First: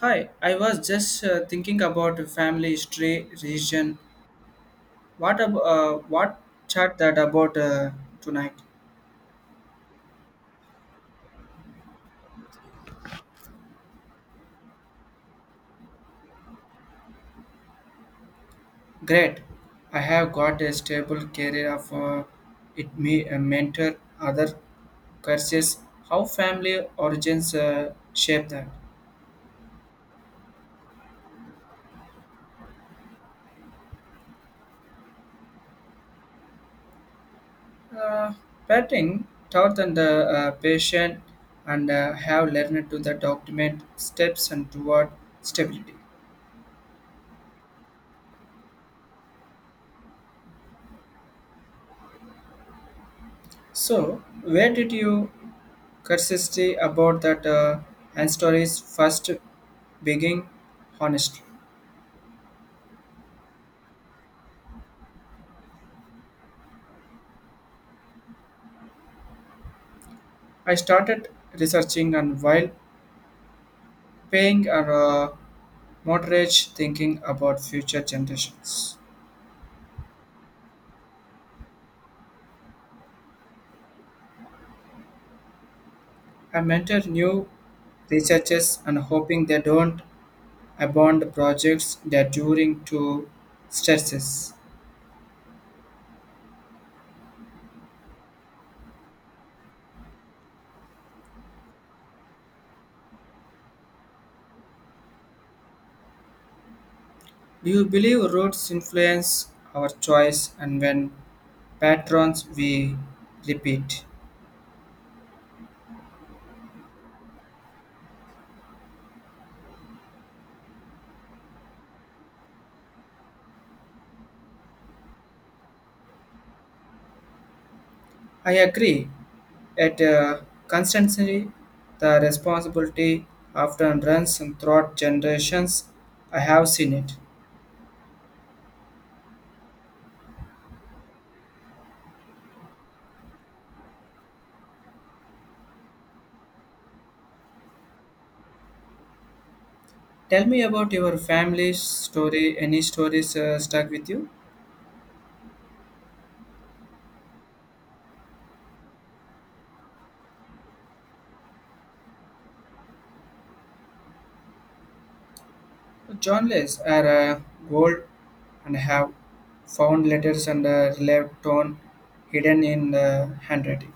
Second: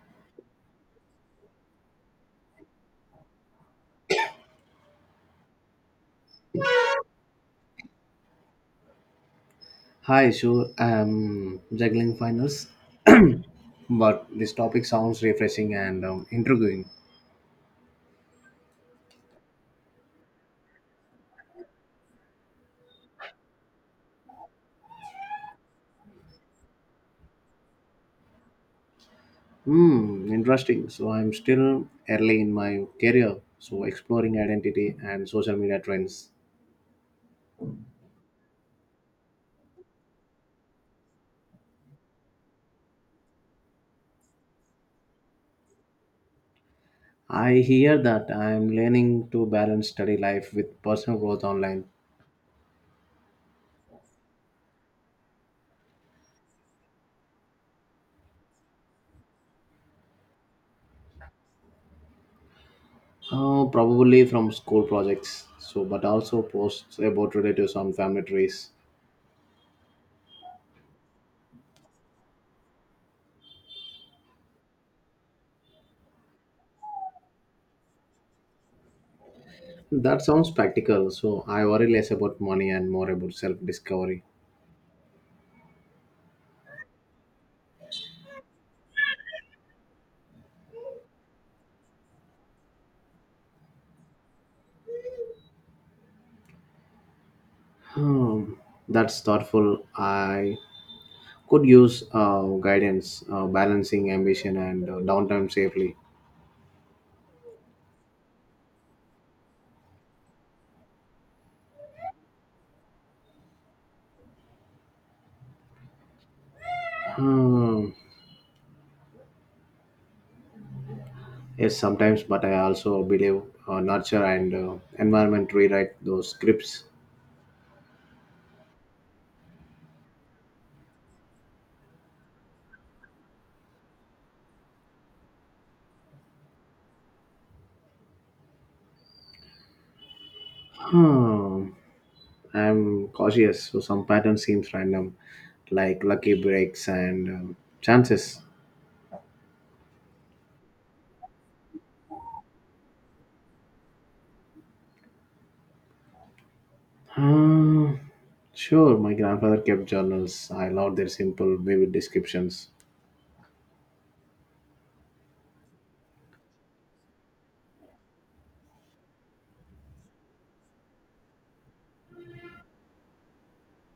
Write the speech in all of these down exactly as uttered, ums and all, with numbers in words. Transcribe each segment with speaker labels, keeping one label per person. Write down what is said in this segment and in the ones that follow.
Speaker 1: Hi, I was just uh, thinking about a family stray region. What ab- uh, what chat that about uh, tonight?
Speaker 2: Hi, sure. I'm juggling finals, but this topic sounds refreshing and um, intriguing.
Speaker 1: Great. I have got a stable career of uh, it may uh, mentor other courses. How family origins uh, shape that?
Speaker 2: Hmm, interesting. So I'm still early in my career, so exploring identity and social media trends.
Speaker 1: Uh, Parenting taught and the uh, patient and uh, have learned to the document steps and toward stability.
Speaker 2: I hear that. I'm learning to balance study life with personal growth online,
Speaker 1: So, where did you curiosity about that uh, and stories first being honestly.
Speaker 2: uh, probably from school projects. So, but also posts about relatives on family trees.
Speaker 1: I started researching and while paying a uh, mortgage thinking about future generations.
Speaker 2: That sounds practical. So I worry less about money and more about self-discovery.
Speaker 1: I mentor new researchers and hoping they don't abandon projects that during to stresses.
Speaker 2: Hmm, that's thoughtful. I could use uh, guidance, uh, balancing ambition and uh, downtime safely.
Speaker 1: Do you believe roots influence our choice and when patterns we repeat?
Speaker 2: Hmm, yes, sometimes, but I also believe uh, nurture and uh, environment rewrite those scripts.
Speaker 1: I agree. At uh, constancy, the responsibility often runs throughout generations. I have seen it.
Speaker 2: Hmm, I'm cautious, so some pattern seems random, like lucky breaks and um, chances.
Speaker 1: Tell me about your family story. Any stories uh, stuck with you?
Speaker 2: Hmm, sure, my grandfather kept journals. I love their simple, vivid descriptions.
Speaker 1: Journalists are uh, gold and have found letters and uh, relieved tone hidden in the handwriting.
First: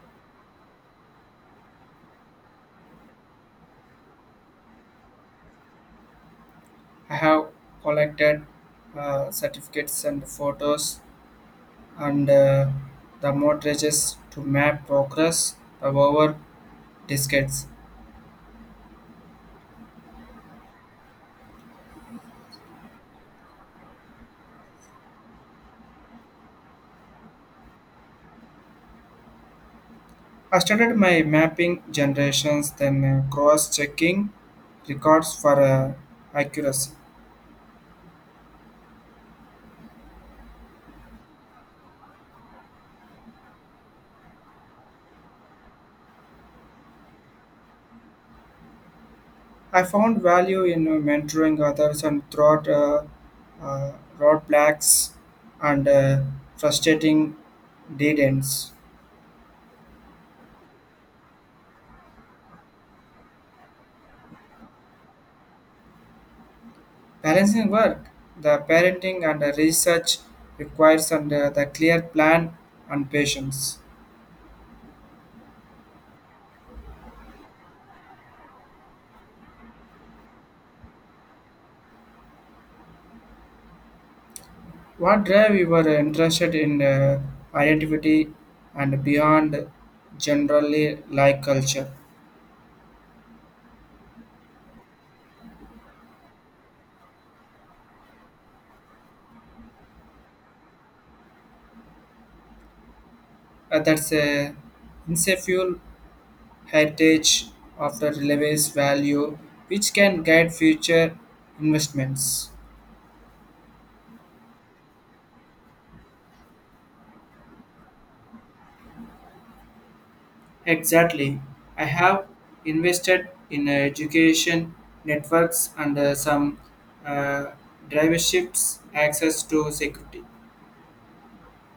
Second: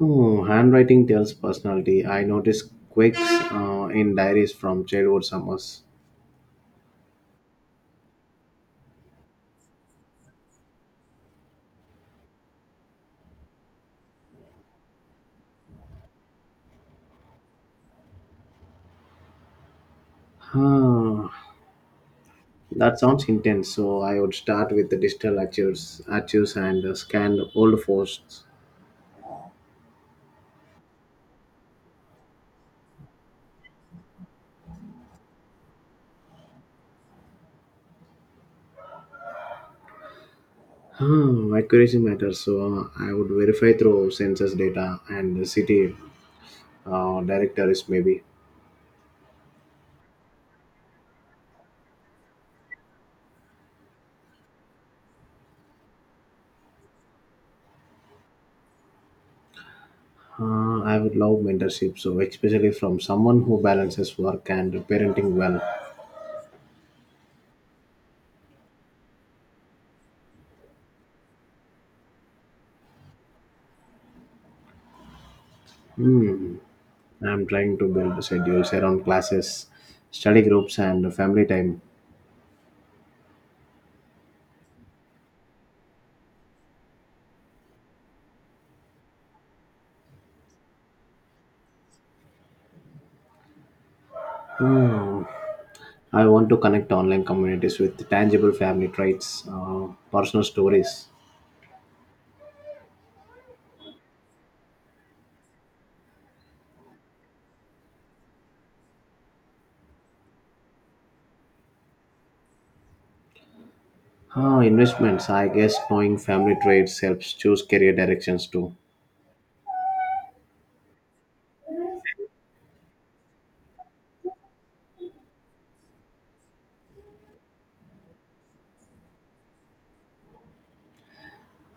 Speaker 2: Oh, handwriting tells personality. I noticed quirks uh, in diaries from childhood summers.
Speaker 1: I have collected uh, certificates and photos and uh, the mortgages to map progress over diskettes.
Speaker 2: Huh. That sounds intense. So I would start with the digital archives, archives and uh, scan old posts.
Speaker 1: I started my mapping generations, then uh, cross checking records for uh, accuracy.
Speaker 2: Huh. Accuracy matters. So uh, I would verify through census data and the city uh, directories maybe.
Speaker 1: I found value in uh, mentoring others and throughout uh, uh, roadblocks and uh, frustrating dead ends.
Speaker 2: Uh, I would love mentorship. So especially from someone who balances work and parenting well.
Speaker 1: Balancing work, the parenting and the research requires and uh, the clear plan and patience.
Speaker 2: I'm trying to build schedules around classes, study groups, and family time.
Speaker 1: What drive you were interested in uh, identity and beyond generally like culture?
Speaker 2: Hmm. I want to connect online communities with tangible family traits, uh, personal stories.
Speaker 1: Uh, that's a insefuel heritage of the relevance value which can guide future investments.
Speaker 2: Ah, investments. I guess knowing family traits helps choose career directions too.
Speaker 1: Exactly. I have invested in uh, education networks and uh, some uh, driverships access to security.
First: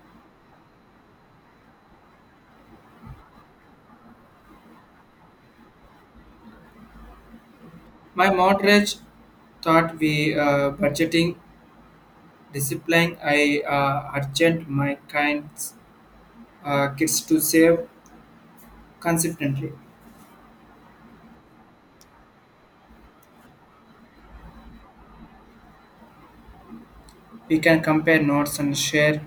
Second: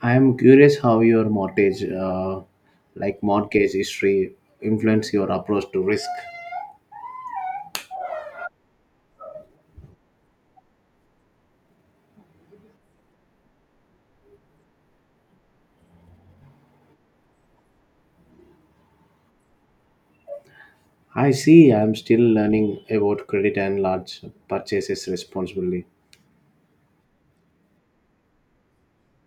Speaker 2: I am curious how your mortgage, uh, like mortgage history, influence your approach to risk.
Speaker 1: My mortgage thought we uh, budgeting discipline I uh, urgent my kinds uh, kids to save consistently.
Speaker 2: I see. I am still learning about credit and large purchases responsibly.
Speaker 1: We can compare notes and share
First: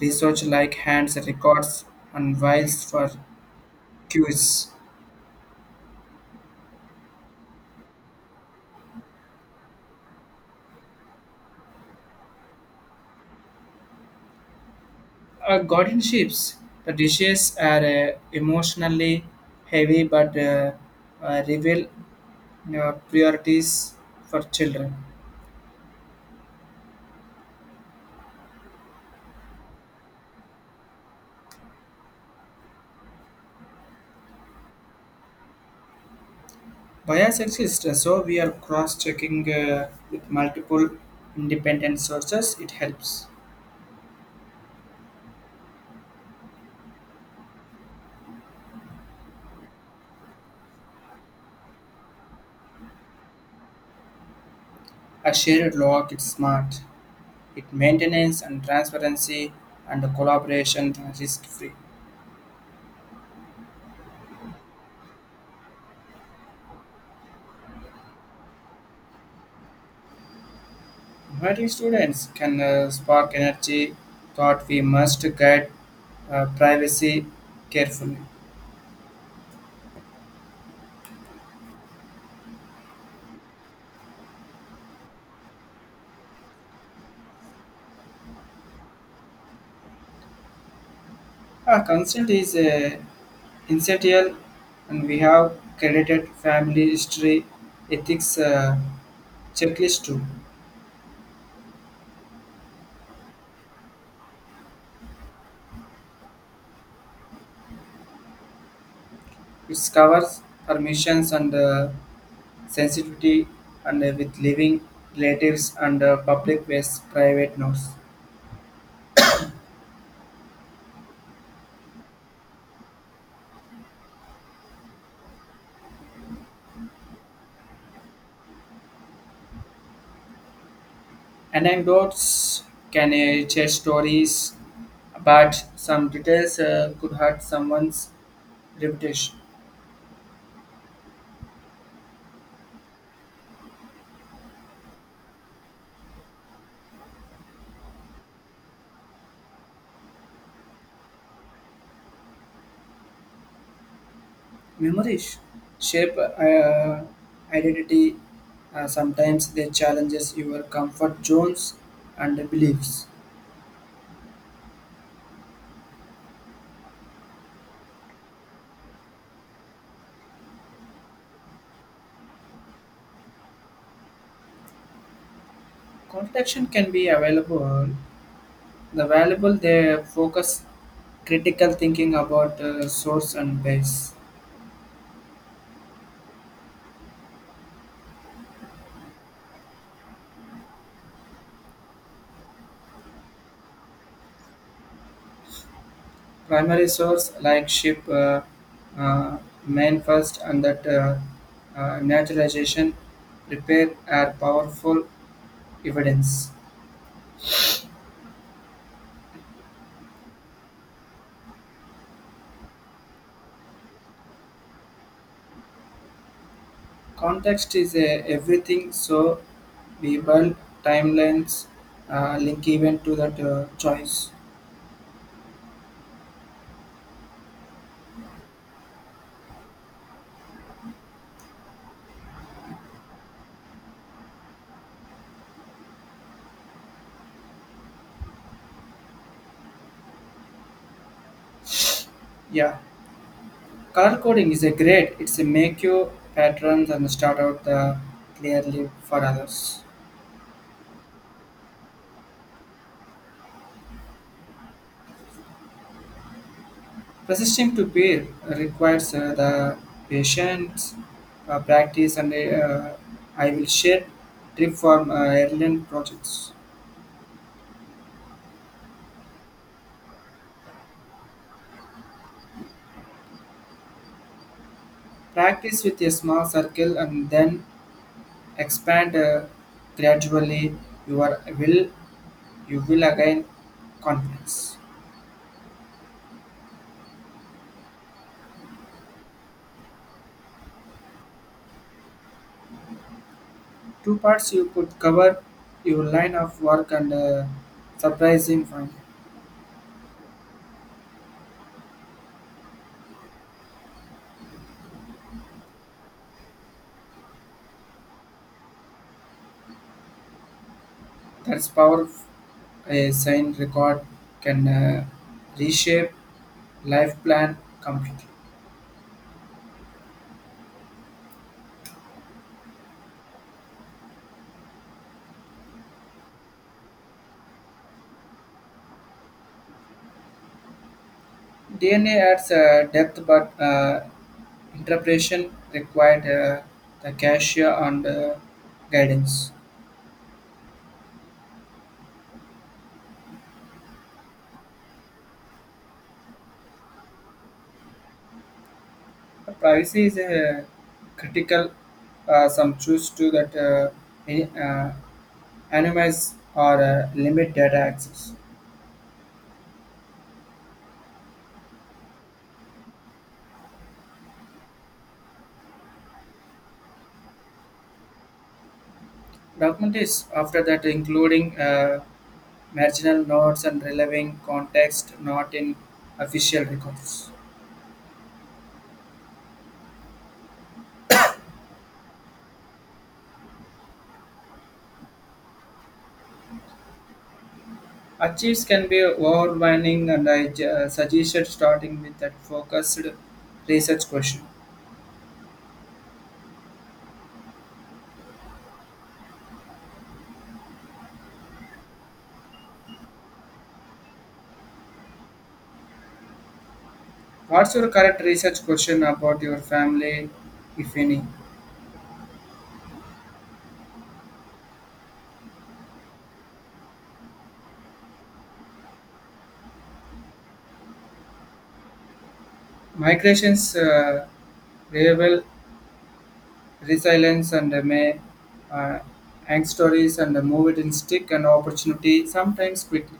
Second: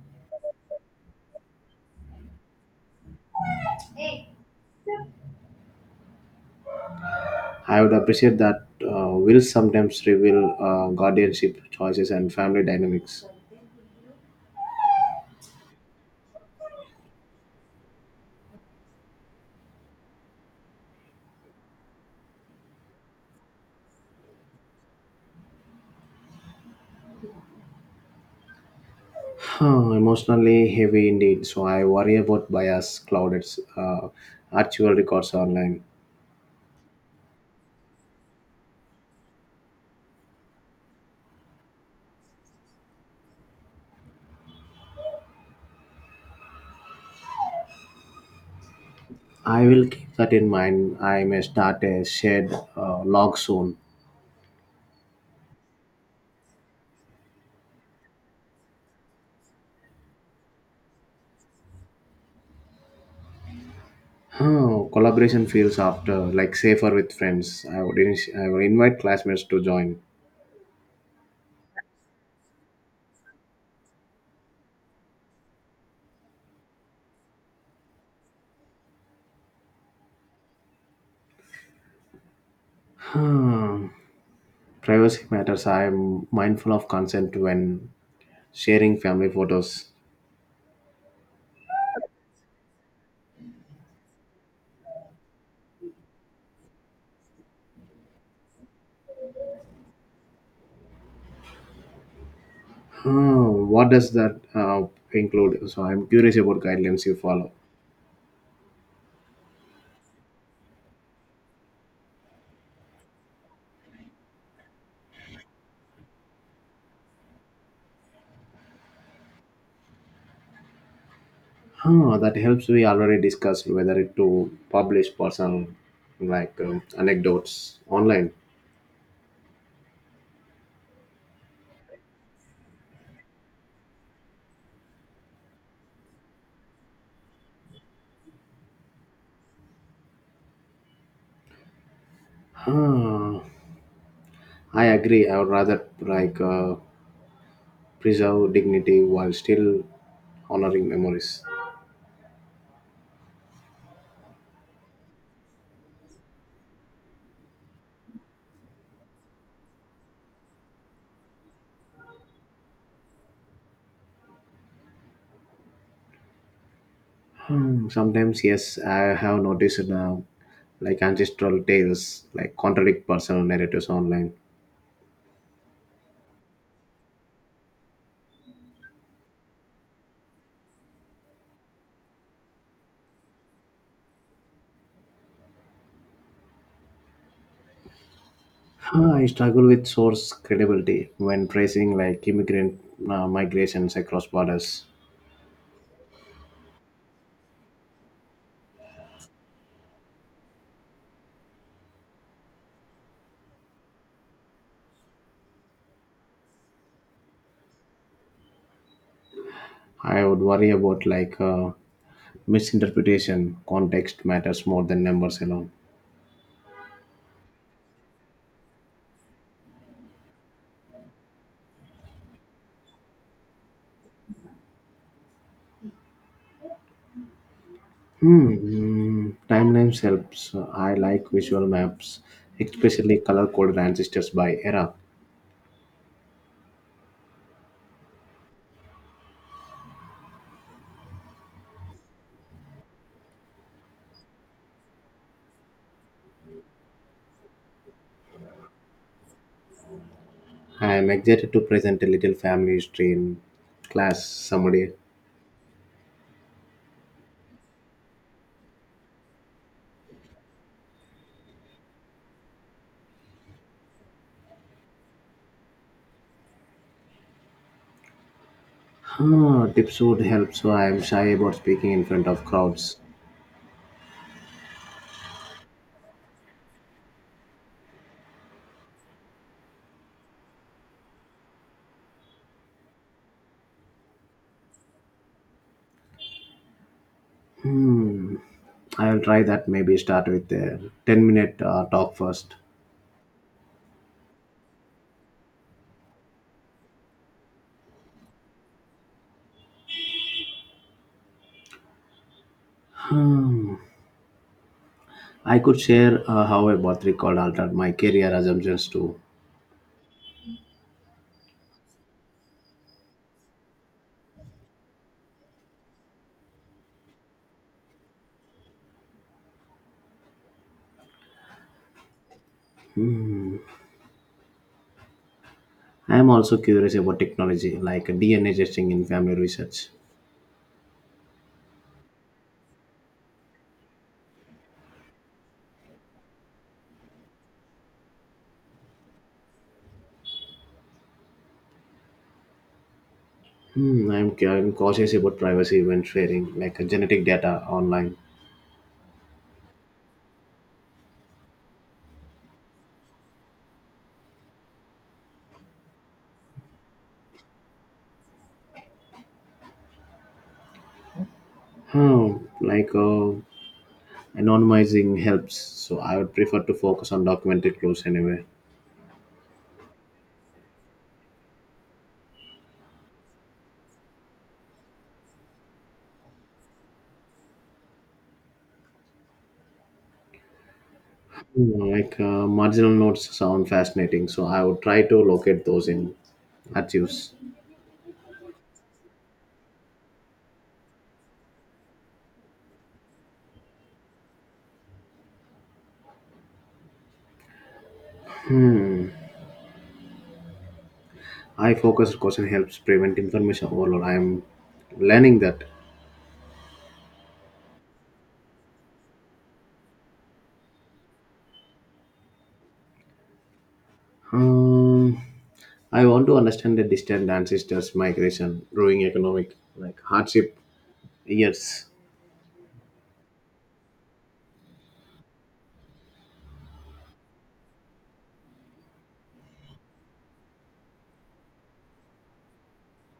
Speaker 1: research like hands records and files for cues.
Speaker 2: I would appreciate that. Uh, will sometimes reveal uh, guardianship choices and family dynamics.
Speaker 1: Uh, guardianships. The dishes are uh, emotionally heavy but uh, uh, reveal uh, priorities for children.
Speaker 2: Huh, emotionally heavy indeed, so I worry about bias, clouded uh, actual records online.
Speaker 1: Bias exists, so we are cross-checking uh, with multiple independent sources. It helps.
Speaker 2: I will keep that in mind. I may start a shared uh, log soon.
Speaker 1: A shared log is smart. It maintains and transparency and collaboration risk free.
Speaker 2: Huh, collaboration feels after like safer with friends. I would init- I would invite classmates to join.
Speaker 1: Inviting students can uh, spark energy, thought we must guide uh, privacy carefully.
Speaker 2: Huh, privacy matters. I am mindful of consent when sharing family photos.
Speaker 1: Our consent is uh, essential and we have credited family history ethics uh, checklist too.
Speaker 2: Huh, what does that uh, include? So I'm curious about guidelines you follow.
Speaker 1: It covers permissions and uh, sensitivity and uh, with living relatives and uh, public with private notes.
Speaker 2: Huh, that helps. We already discussed whether it to publish personal like um, anecdotes online.
Speaker 1: Anecdotes can uh, share stories, but some details uh, could hurt someone's reputation.
Speaker 2: Huh, I agree. I would rather like uh, preserve dignity while still honoring memories.
Speaker 1: Memories shape uh, identity. Uh, sometimes they challenges your comfort zones and beliefs.
Speaker 2: Hmm, sometimes yes, I have noticed uh, like ancestral tales like contradict personal narratives online.
Speaker 1: Contradiction can be available. The valuable they focus critical thinking about uh, source and base.
Speaker 2: Uh, I struggle with source credibility when tracing like immigrant uh, migrations across borders.
Speaker 1: Primary source like ship uh, uh, main first and that uh, uh, naturalization repair are powerful evidence.
Speaker 2: I would worry about like uh, misinterpretation. Context matters more than numbers alone.
Speaker 1: Context is a, everything, so we build timelines uh, link event to that uh, choice.
Speaker 2: Hmm. mm, Timelines helps. I like visual maps, especially color-coded ancestors by era.
Speaker 1: Yeah, color coding is a great. It's a make you patterns and start out the clearly for others.
Speaker 2: I am excited to present a little family history in class someday.
Speaker 1: Resisting to beer requires uh, the patience, uh, practice, and uh, I will share trip from uh, Ireland projects.
Speaker 2: Ah, tips would help, so I am shy about speaking in front of crowds.
Speaker 1: Practice with a small circle and then expand uh, gradually. You are will you will again confidence.
Speaker 2: Hmm. I will try that. Maybe start with a ten minute uh, talk first.
Speaker 1: Two parts you could cover your line of work and uh, surprising find.
Speaker 2: Hmm. I could share uh, how a birth recall altered my career assumptions too.
Speaker 1: That's power of a signed record can uh, reshape life plan completely.
Speaker 2: I am also curious about technology like D N A testing in family research.
Speaker 1: D N A adds uh, depth, but uh, interpretation required uh, the cashier and uh, guidance.
Speaker 2: Hmm. I am ca- I'm cautious about privacy when sharing like uh, genetic data online.
Speaker 1: The privacy is uh, critical. Uh, some choose to that uh, any- uh, anonymize or uh, limit data access.
Speaker 2: Hmm. Like uh, anonymizing helps, so I would prefer to focus on documented clues anyway.
Speaker 1: Document is after that including. Uh, marginal notes and relevant context not in official records.
Speaker 2: Hmm, like uh, marginal notes sound fascinating, so I would try to locate those in archives.
Speaker 1: Achieves can be overwhelming, and I ju- uh, suggested starting with that focused research question.
Speaker 2: I focused question helps prevent information overload. I am learning that.
Speaker 1: What's your current research question about your family, if any?
Speaker 2: Um, I want to understand the distant ancestors' migration, growing economic like hardship years,
Speaker 1: Migrations, uh, behavioral resilience, and uh, may uh, angst stories, and uh, move it in stick and opportunity sometimes quickly.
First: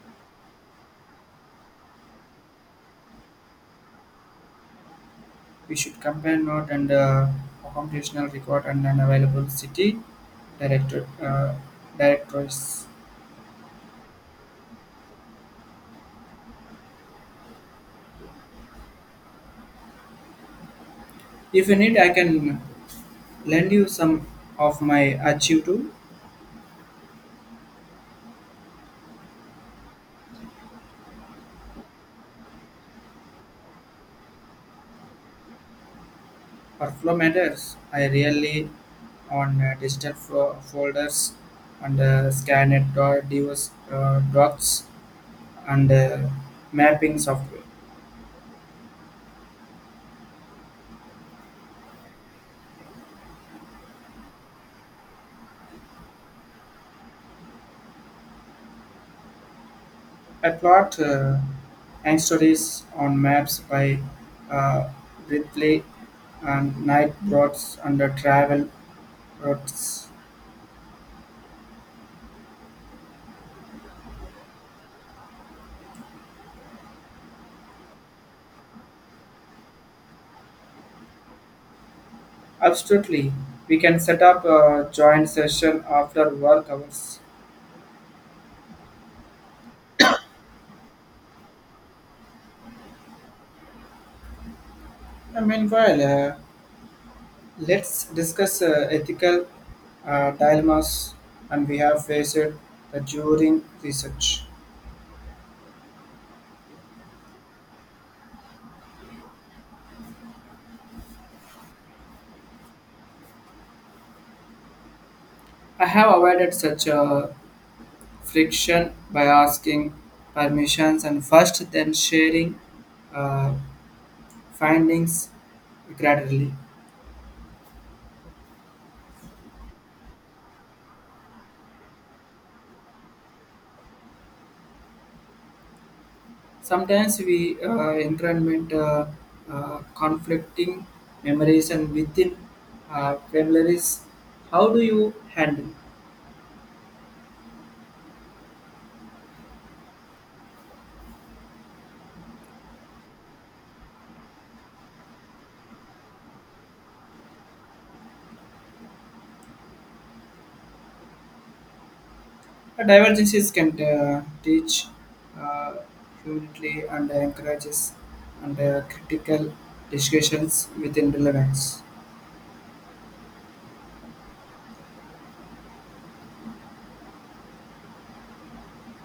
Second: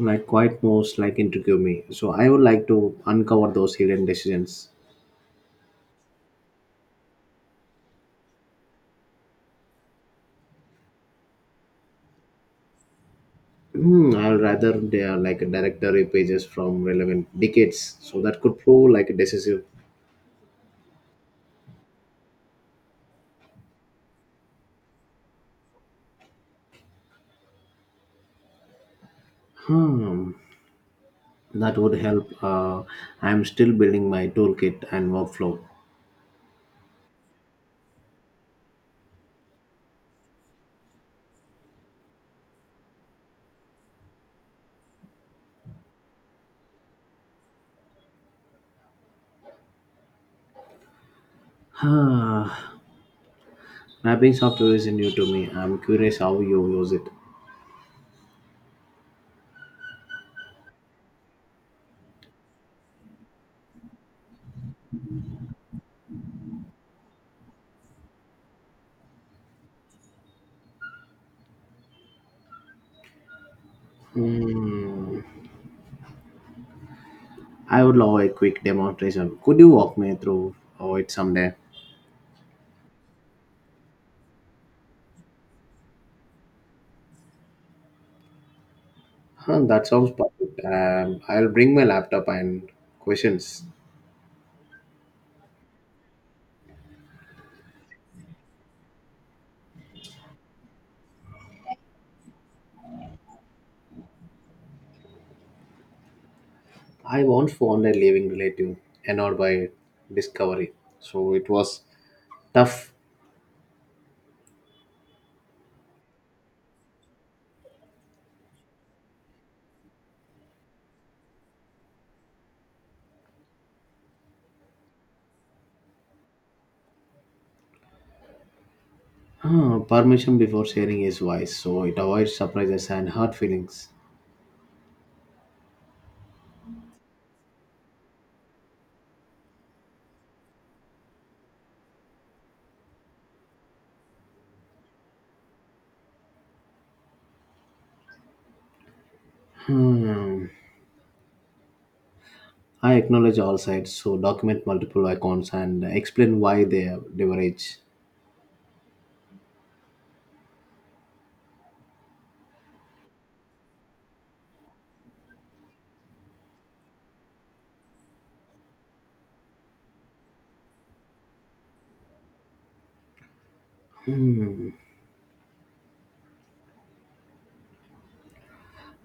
Speaker 2: like quite most like intrigue me. So I would like to uncover those hidden decisions.
Speaker 1: We should compare note and uh, computational record and an available city director uh, directories.
Speaker 2: Hmm, I'll rather they are like directory pages from relevant decades, so that could prove like decisive.
Speaker 1: If you need, I can lend you some of my archive to
Speaker 2: Hmm, that would help. Uh, I'm still building my toolkit and workflow.
Speaker 1: workflow matters. I really on uh, digital fo- folders and uh, scanned do- docs uh, docs and uh, mapping software.
Speaker 2: Huh. Mapping software is new to me. I'm curious how you use it.
Speaker 1: I plot uh, and stories on maps by uh, Ripley and night routes and the travel routes.
Speaker 2: I would love a quick demonstration. Could you walk me through oh, it someday?
Speaker 1: Absolutely, we can set up a joint session after work hours.
Speaker 2: Huh, that sounds perfect. Um, I'll bring my laptop and questions.
Speaker 1: Uh, meanwhile, uh, let's discuss uh, ethical uh, dilemmas and we have faced uh, during research.
Speaker 2: I once found a living relative annoyed by discovery, so it was tough.
Speaker 1: I have avoided such uh, friction by asking permissions and first then sharing uh, findings gradually.
Speaker 2: Huh, permission before sharing is wise, so it avoids surprises and hurt feelings.
Speaker 1: Sometimes we uh, increment uh, uh, conflicting memories and within uh, families. How do you handle?
Speaker 2: Hmm. I acknowledge all sides, so document multiple icons and explain why they are leverage.
Speaker 1: Uh, divergences can uh, teach uh, humility and encourages and uh, critical discussions within relevance.
Speaker 2: Hmm.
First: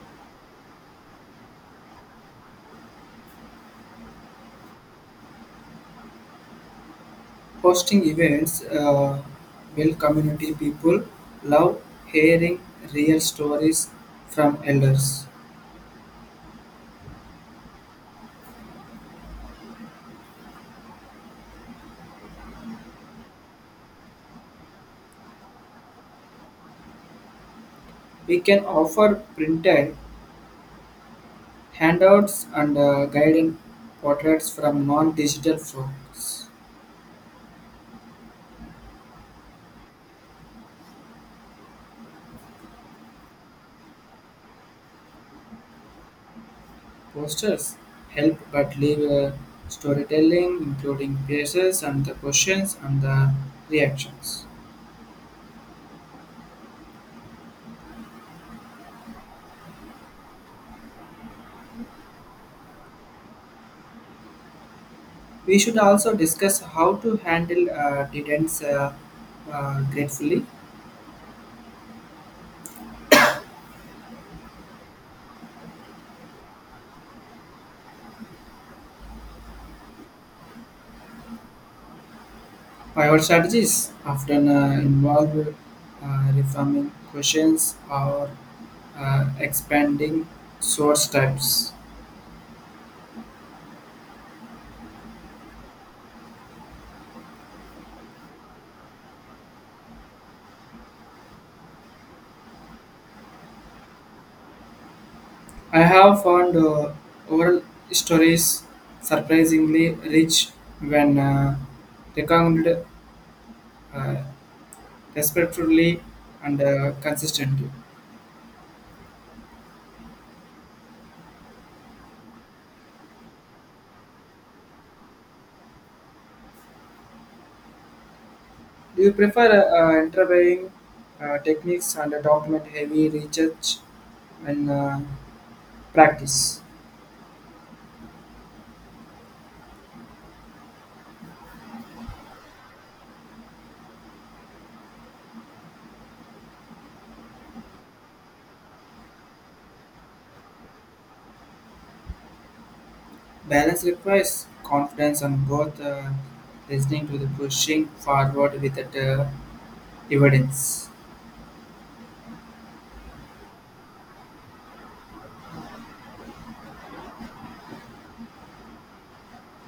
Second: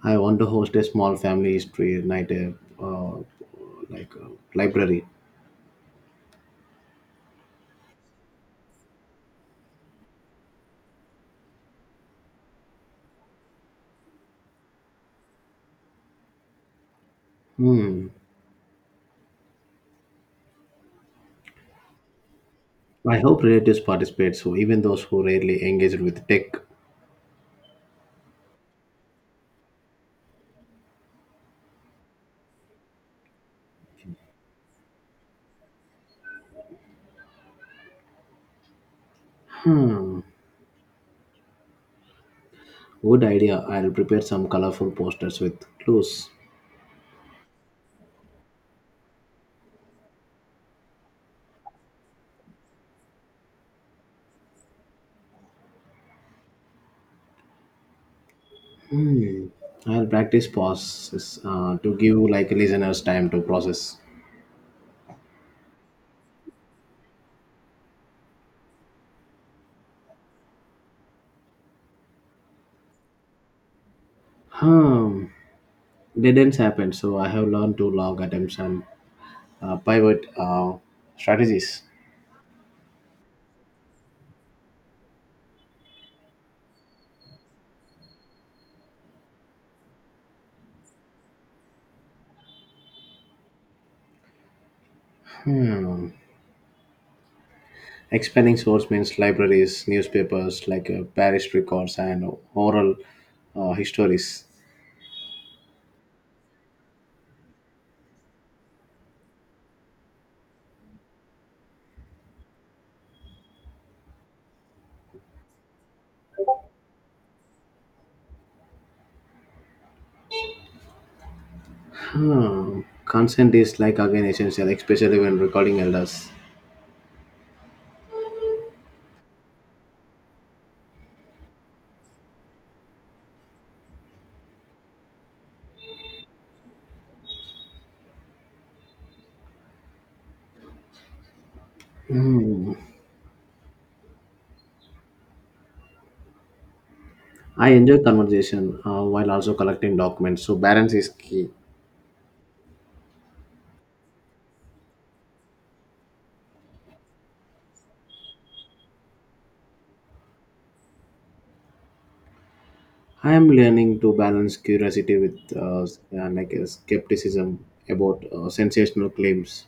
Speaker 2: I want to host a small family history night, uh, uh, like uh, library.
Speaker 1: Hosting events, uh, Bell community people love hearing real stories from elders.
Speaker 2: Hmm. I hope relatives participate, so even those who rarely engage with tech.
Speaker 1: We can offer printed handouts and uh, guided portraits from non-digital folks.
Speaker 2: Hmm. Good idea. I'll prepare some colorful posters with clues.
Speaker 1: Posters help but leave uh, storytelling, including places and the questions and the reactions.
Speaker 2: Hmm. I'll practice pauses uh, to give like listeners time to process.
Speaker 1: We should also discuss how to handle uh, details uh, uh, gratefully.
Speaker 2: Hmm. Didn't happen, so I have learned to log attempts and uh, pivot uh, strategies.
Speaker 1: Our strategies often uh, involve uh, reforming questions or uh, expanding source types.
Speaker 2: Hmm. Expanding source means libraries, newspapers like uh, parish records, and oral uh, histories.
Speaker 1: I have found uh, oral stories surprisingly rich when uh, recounted uh, respectfully and uh, consistently.
Speaker 2: Hmm. Consent is like again essential, especially when recording elders.
Speaker 1: Do you prefer uh, uh, interviewing uh, techniques and document heavy research and uh, practice?
Speaker 2: I enjoy conversation uh, while also collecting documents, so balance is key.
Speaker 1: Balance requires confidence on both uh, listening to the pushing forward with that, uh, evidence.
Speaker 2: I am learning to balance curiosity with uh, s- uh, like uh, skepticism about uh, sensational claims.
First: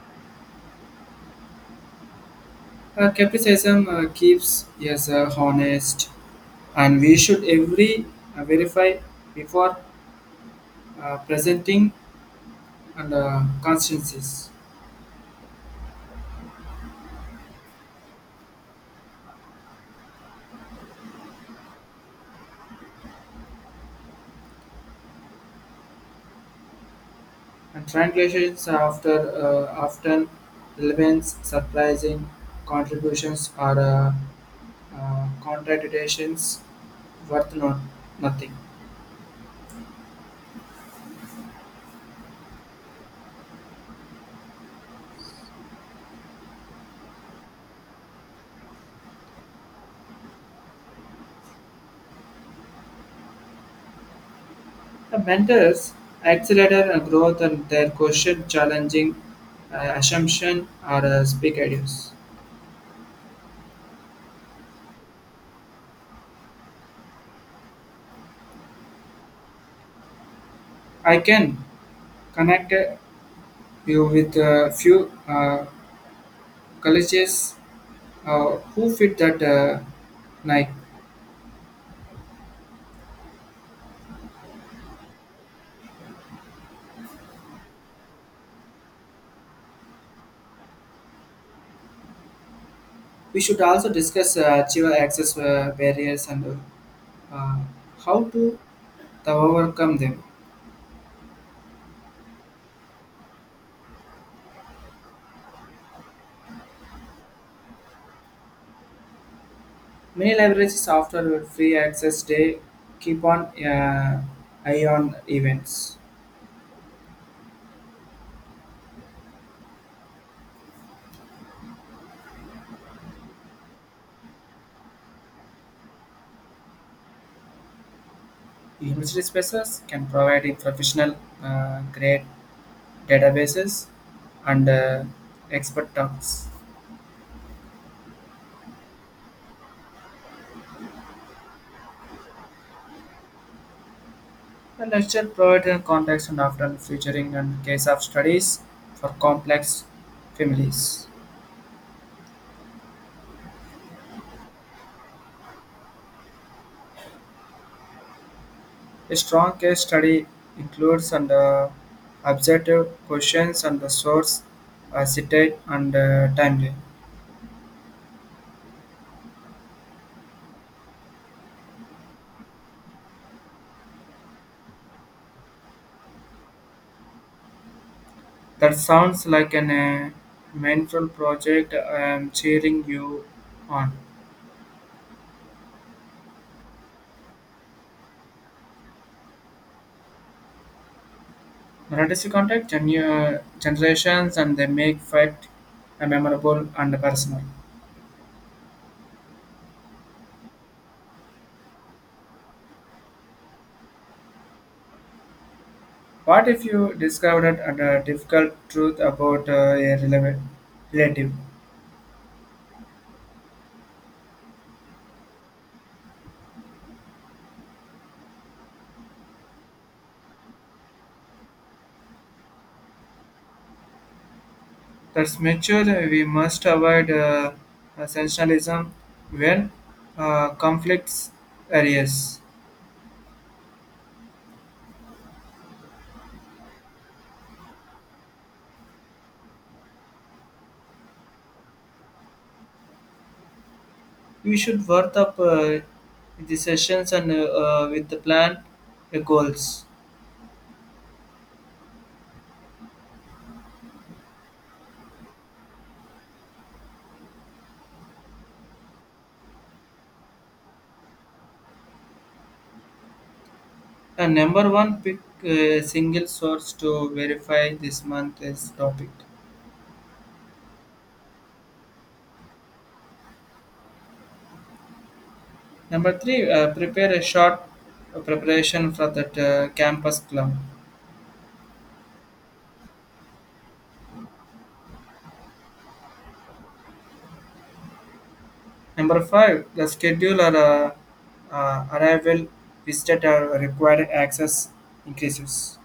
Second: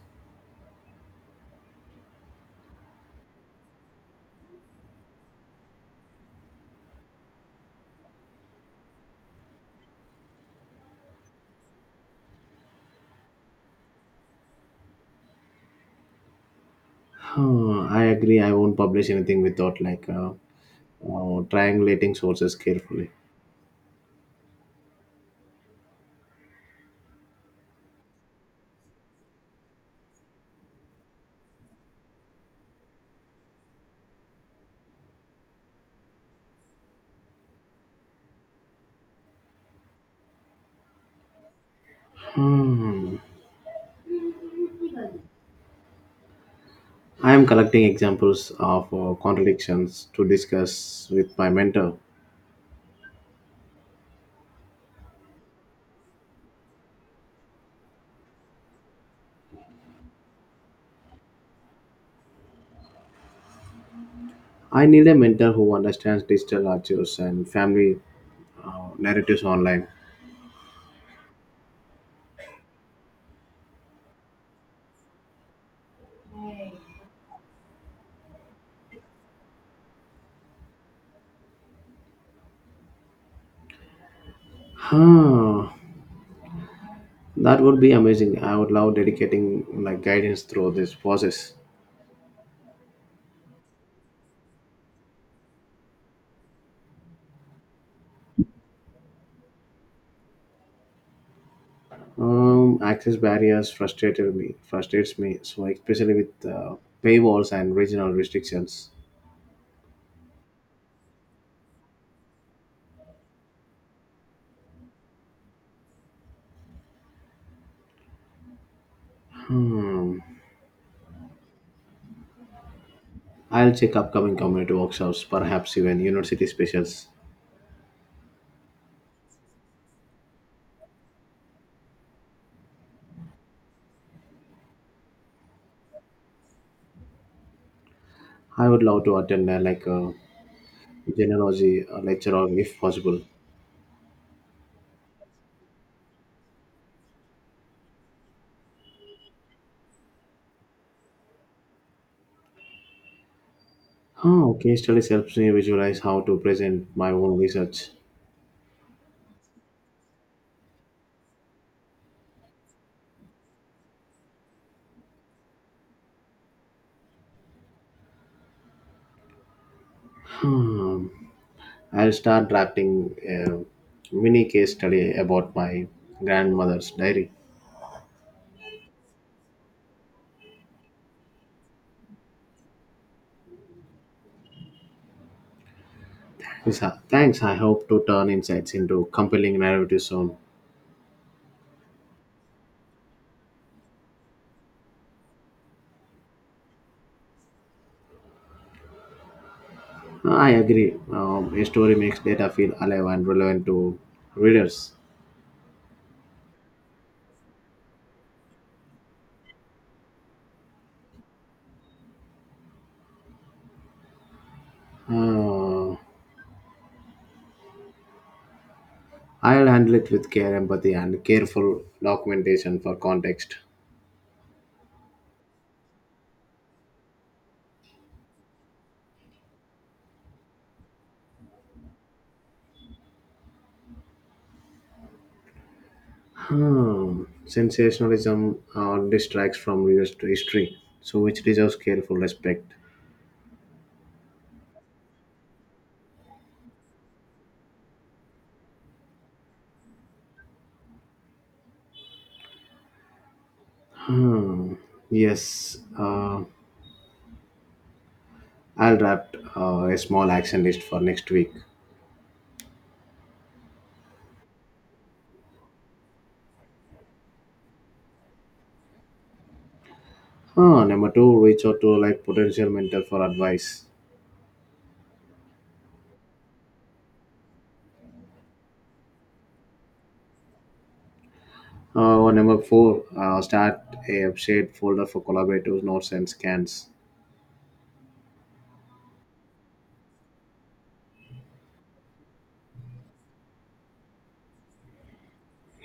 Speaker 1: Uh, skepticism uh, keeps us uh, honest, and we should every uh, verify before uh, presenting and uh, constancies.
Speaker 2: Hmm, I agree. I won't publish anything without like uh, uh, triangulating sources carefully.
Speaker 1: And translations are after uh, often relevance, surprising contributions or uh, uh, contradictions worth not nothing.
Speaker 2: Hmm. I am collecting examples of uh, contradictions to discuss with my mentor.
Speaker 1: The mentors accelerated growth and their question challenging uh, assumptions or uh, speak ideas.
Speaker 2: I need a mentor who understands digital archives and family uh, narratives online.
Speaker 1: I can connect uh, you with a few uh, colleges uh, who fit that uh, night.
Speaker 2: Huh, that would be amazing. I would love dedicating like guidance through this process.
Speaker 1: We should also discuss uh, achiever access uh, barriers and uh, how to the overcome them.
Speaker 2: Um, access barriers frustrated me, frustrates me. So especially with uh, paywalls and regional restrictions.
Speaker 1: Many libraries after free access day keep on uh, eye on events.
Speaker 2: I'll check upcoming community workshops, perhaps even university specials.
Speaker 1: University spaces can provide in professional uh, grade databases and uh, expert talks.
Speaker 2: I would love to attend uh, like a genealogy uh, lecture or if possible.
Speaker 1: The lecture provides a context and often featuring and case of studies for complex families.
Speaker 2: Oh, case studies helps me visualize how to present my own research.
Speaker 1: A strong case study includes and uh, objective questions and the source uh, cited and uh, timely.
Speaker 2: Hmm. I'll start drafting a mini case study about my grandmother's diary.
Speaker 1: That sounds like an uh, mindful project I am cheering you on.
Speaker 2: Yes, uh, thanks. I hope to turn insights into compelling narratives soon.
Speaker 1: Relatives contact genu- generations and they make fact a memorable and personal.
Speaker 2: Ah, I agree. Um, a story makes data feel alive and relevant to readers.
Speaker 1: What if you discovered a difficult truth about uh, a releva- relative?
Speaker 2: Uh, I'll handle it with care, empathy, and careful documentation for context.
Speaker 1: That's mature. We must avoid uh, uh, sensationalism when uh, conflicts areas.
Speaker 2: Hmm. Sensationalism uh, distracts from real history, so which deserves careful respect.
Speaker 1: We should work up uh, the sessions and uh, uh, with the plan uh, goals.
Speaker 2: Hmm. Yes, uh, I'll draft uh, a small action list for next week.
Speaker 1: And number one, pick a single source to verify this month's topic.
Speaker 2: Uh, number two, reach out to like potential mentor for advice.
Speaker 1: Number three, uh, prepare a short preparation for that uh, campus club.
Speaker 2: Uh, or number four, uh, start a shared folder for collaborators, notes, and scans.
Speaker 1: Number five, the scheduler uh, uh, arrival visitor required access increases.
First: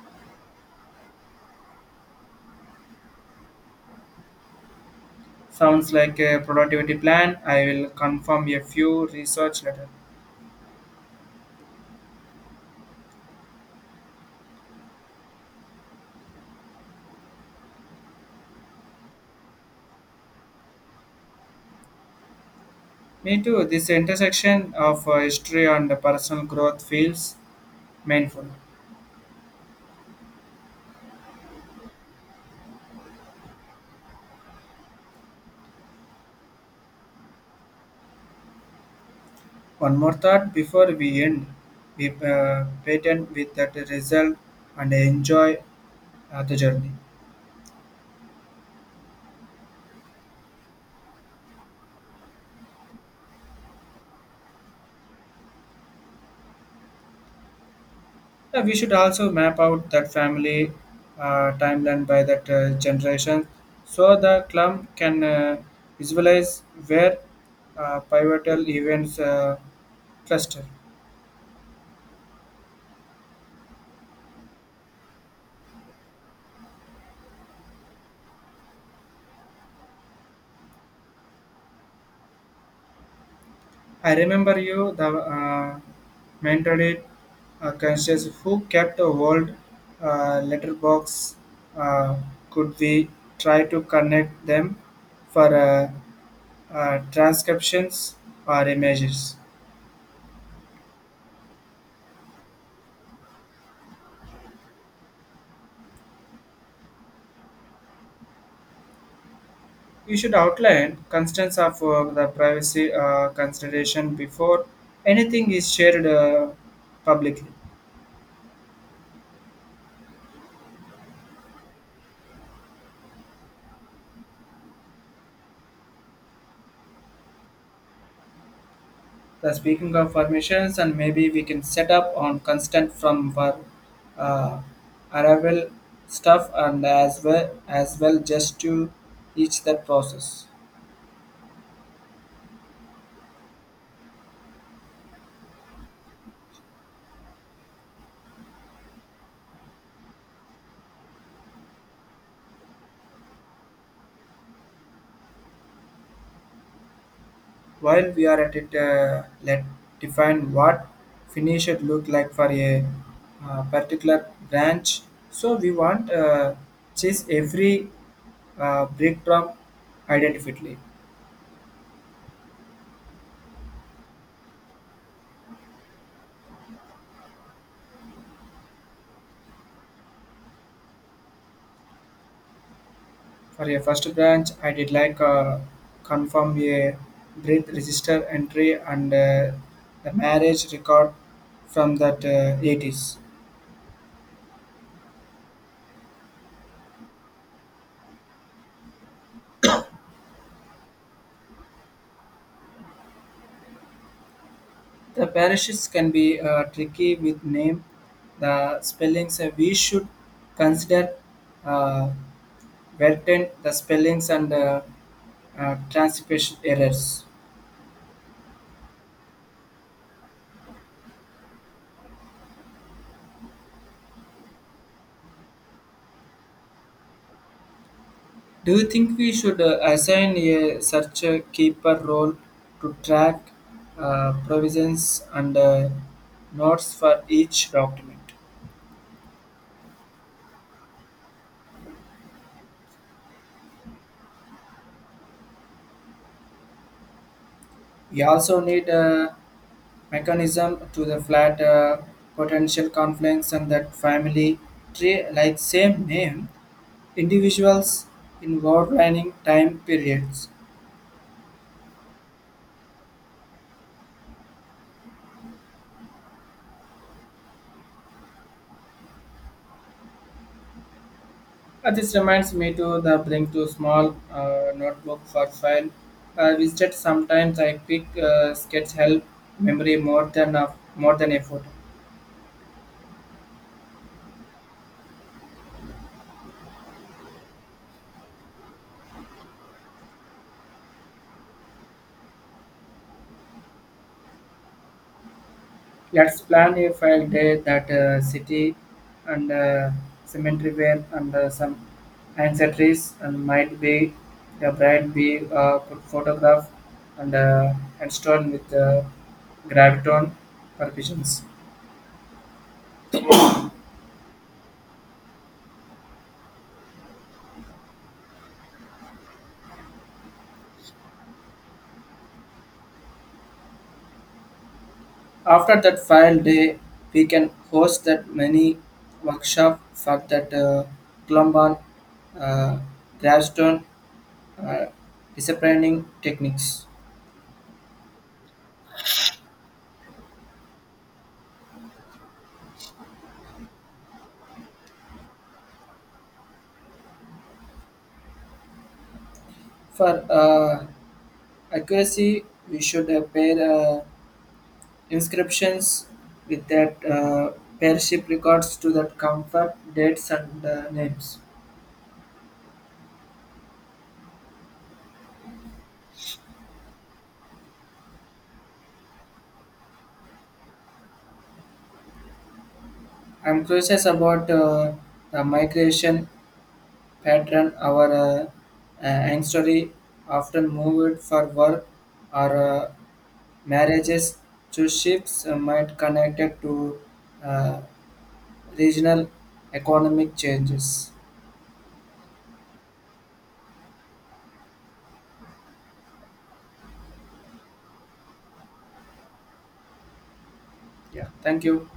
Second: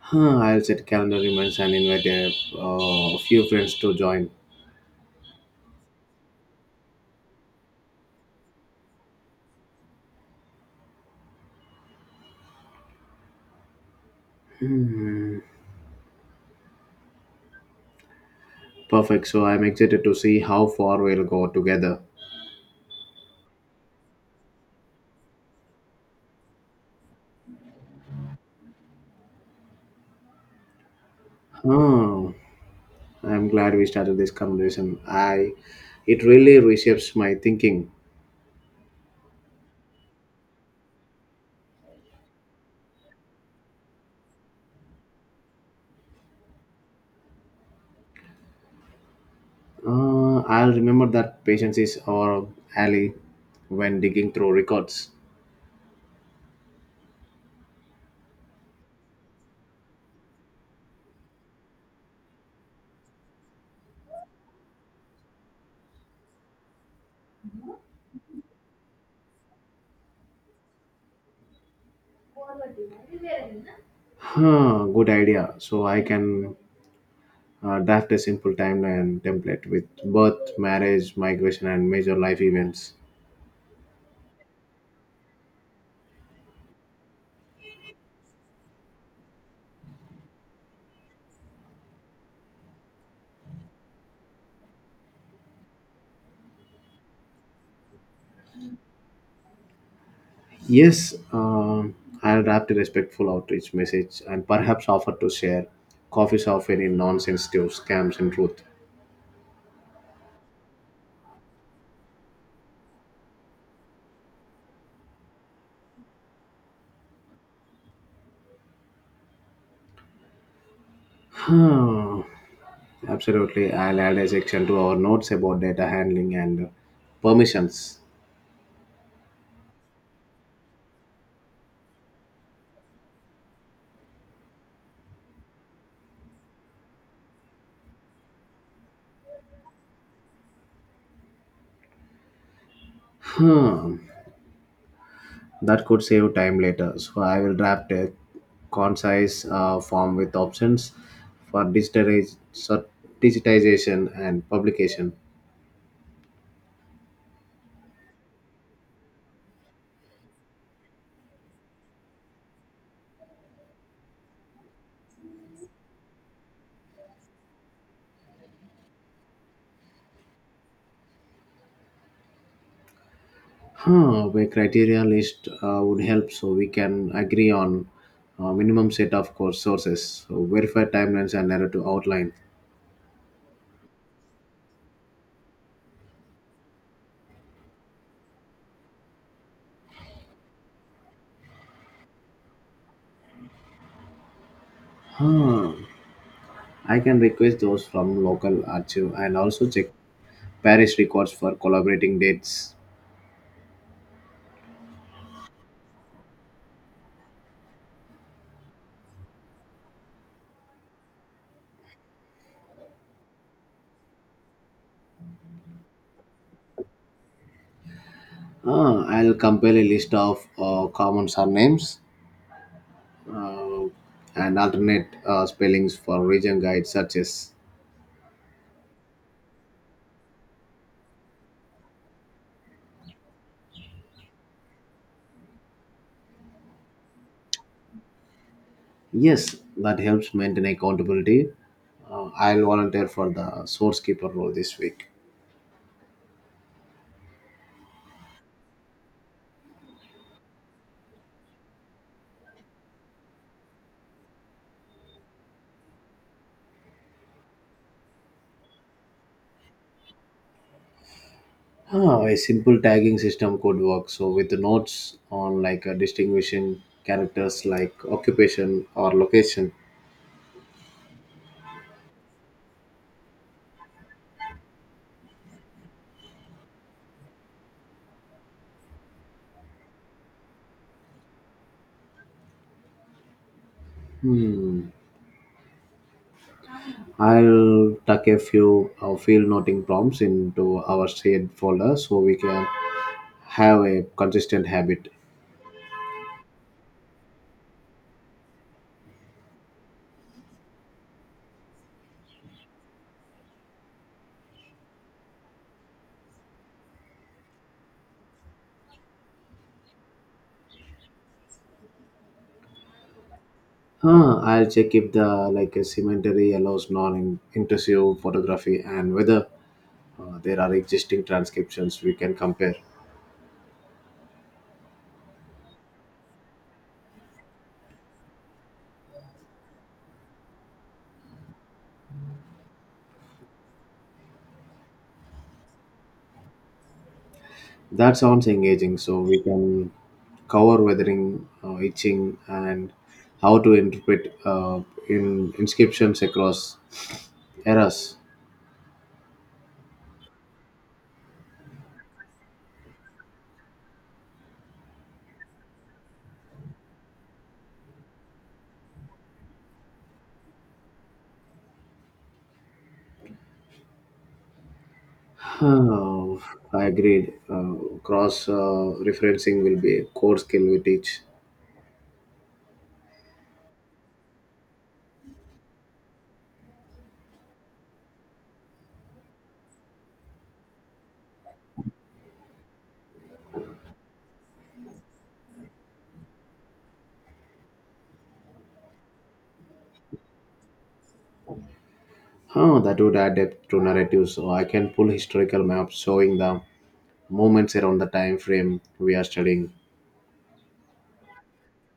Speaker 2: Huh, I'll set calendar reminders and invite a uh, few friends to join.
Speaker 1: Sounds like a productivity plan. I will confirm a few research later.
Speaker 2: Hmm. Perfect. So I'm excited to see how far we'll go together.
Speaker 1: Me too. This intersection of uh, history and personal growth feels mindful.
Speaker 2: Oh, I'm glad we started this conversation. I, it really reshapes my thinking.
Speaker 1: One more thought before we end. We uh, patent with that result and enjoy uh, the journey.
Speaker 2: Uh, I'll remember that patience is our ally when digging through records.
Speaker 1: Yeah, we should also map out that family uh, timeline by that uh, generation so the club can uh, visualize where uh, pivotal events uh, cluster.
Speaker 2: Huh, good idea. So I can uh, draft a simple timeline template with birth, marriage, migration, and major life events.
Speaker 1: I remember you, the uh, mentored it, uh, conscious who kept a world uh, letterbox. Uh, could we try to connect them for uh, uh, transcriptions or images?
Speaker 2: Yes, um I'll draft a respectful outreach message and perhaps offer to share copies of any non-sensitive scams and truth.
Speaker 1: You should outline constraints of uh, the privacy uh, consideration before anything is shared uh, publicly.
Speaker 2: Huh. Absolutely. I'll add a section to our notes about data handling and permissions.
Speaker 1: The speaking of permissions, and maybe we can set up on constant from our uh, arrival stuff, and as well as well just to each that process.
Speaker 2: Hmm. That could save time later. So I will draft a concise uh, form with options for digitize, so digitization and publication.
Speaker 1: While we are at it, uh, let's define what finish it look like for a uh, particular branch. So we want uh, chase every uh, brick drop identically.
Speaker 2: Huh, a criteria list uh, would help so we can agree on uh, minimum set of course sources, so verify timelines and error to outline.
Speaker 1: For a first branch, I did like uh, confirm a breath register entry and uh, the marriage record from that uh, eighties.
Speaker 2: Huh. I can request those from local archive and also check Parish records for collaborating dates.
Speaker 1: The parishes can be uh, tricky with name, the spellings. Uh, we should consider uh, Verten, the spellings and uh, uh, transcription errors.
Speaker 2: Ah, I'll compile a list of uh, common surnames uh, and alternate uh, spellings for region guide searches.
Speaker 1: Do you think we should uh, assign a search uh, keeper role to track uh, provisions and uh, notes for each document?
Speaker 2: Yes, that helps maintain accountability. Uh, I'll volunteer for the source keeper role this week.
Speaker 1: We also need uh, mechanism to the flat uh, potential conflicts and that family tree like same name individuals in warlining time periods.
Speaker 2: Ah, a simple tagging system could work, so with the notes on like uh, distinguishing characters like occupation or location.
Speaker 1: Uh, this reminds me to the bring to small uh, notebook for file. I visited sometimes I pick uh, sketch help memory more than a, more than effort.
Speaker 2: I'll tuck a few uh, field noting prompts into our shared folder so we can have a consistent habit.
Speaker 1: Let's plan a file day that uh, city and uh, cemetery where and uh, some ancestries and might be the bride be uh, could photograph and uh, and stone with uh, graviton permissions.
Speaker 2: Uh, I'll check if the like a cemetery allows non-intrusive photography and whether uh, there are existing transcriptions we can compare.
Speaker 1: After that file day, we can host that many workshop for that uh, Columban uh, gravestone uh, disciplining techniques
Speaker 2: That sounds engaging, so we can cover weathering, uh, itching, and how to interpret uh, in inscriptions across eras.
Speaker 1: for uh, accuracy, we should uh, pair uh, inscriptions with that uh, pairship records to that comfort, dates, and uh, names.
Speaker 2: Oh, I agreed. Uh, cross uh, referencing will be a core skill we teach.
Speaker 1: I'm curious about uh, the migration pattern. Our uh, uh, ancestry often moved for work or uh, marriages to ships uh, might connected to uh, regional economic changes.
Speaker 2: Oh, that would add depth to narratives. So I can pull historical maps showing the moments around the time frame we are studying.
Speaker 1: Yeah, thank you.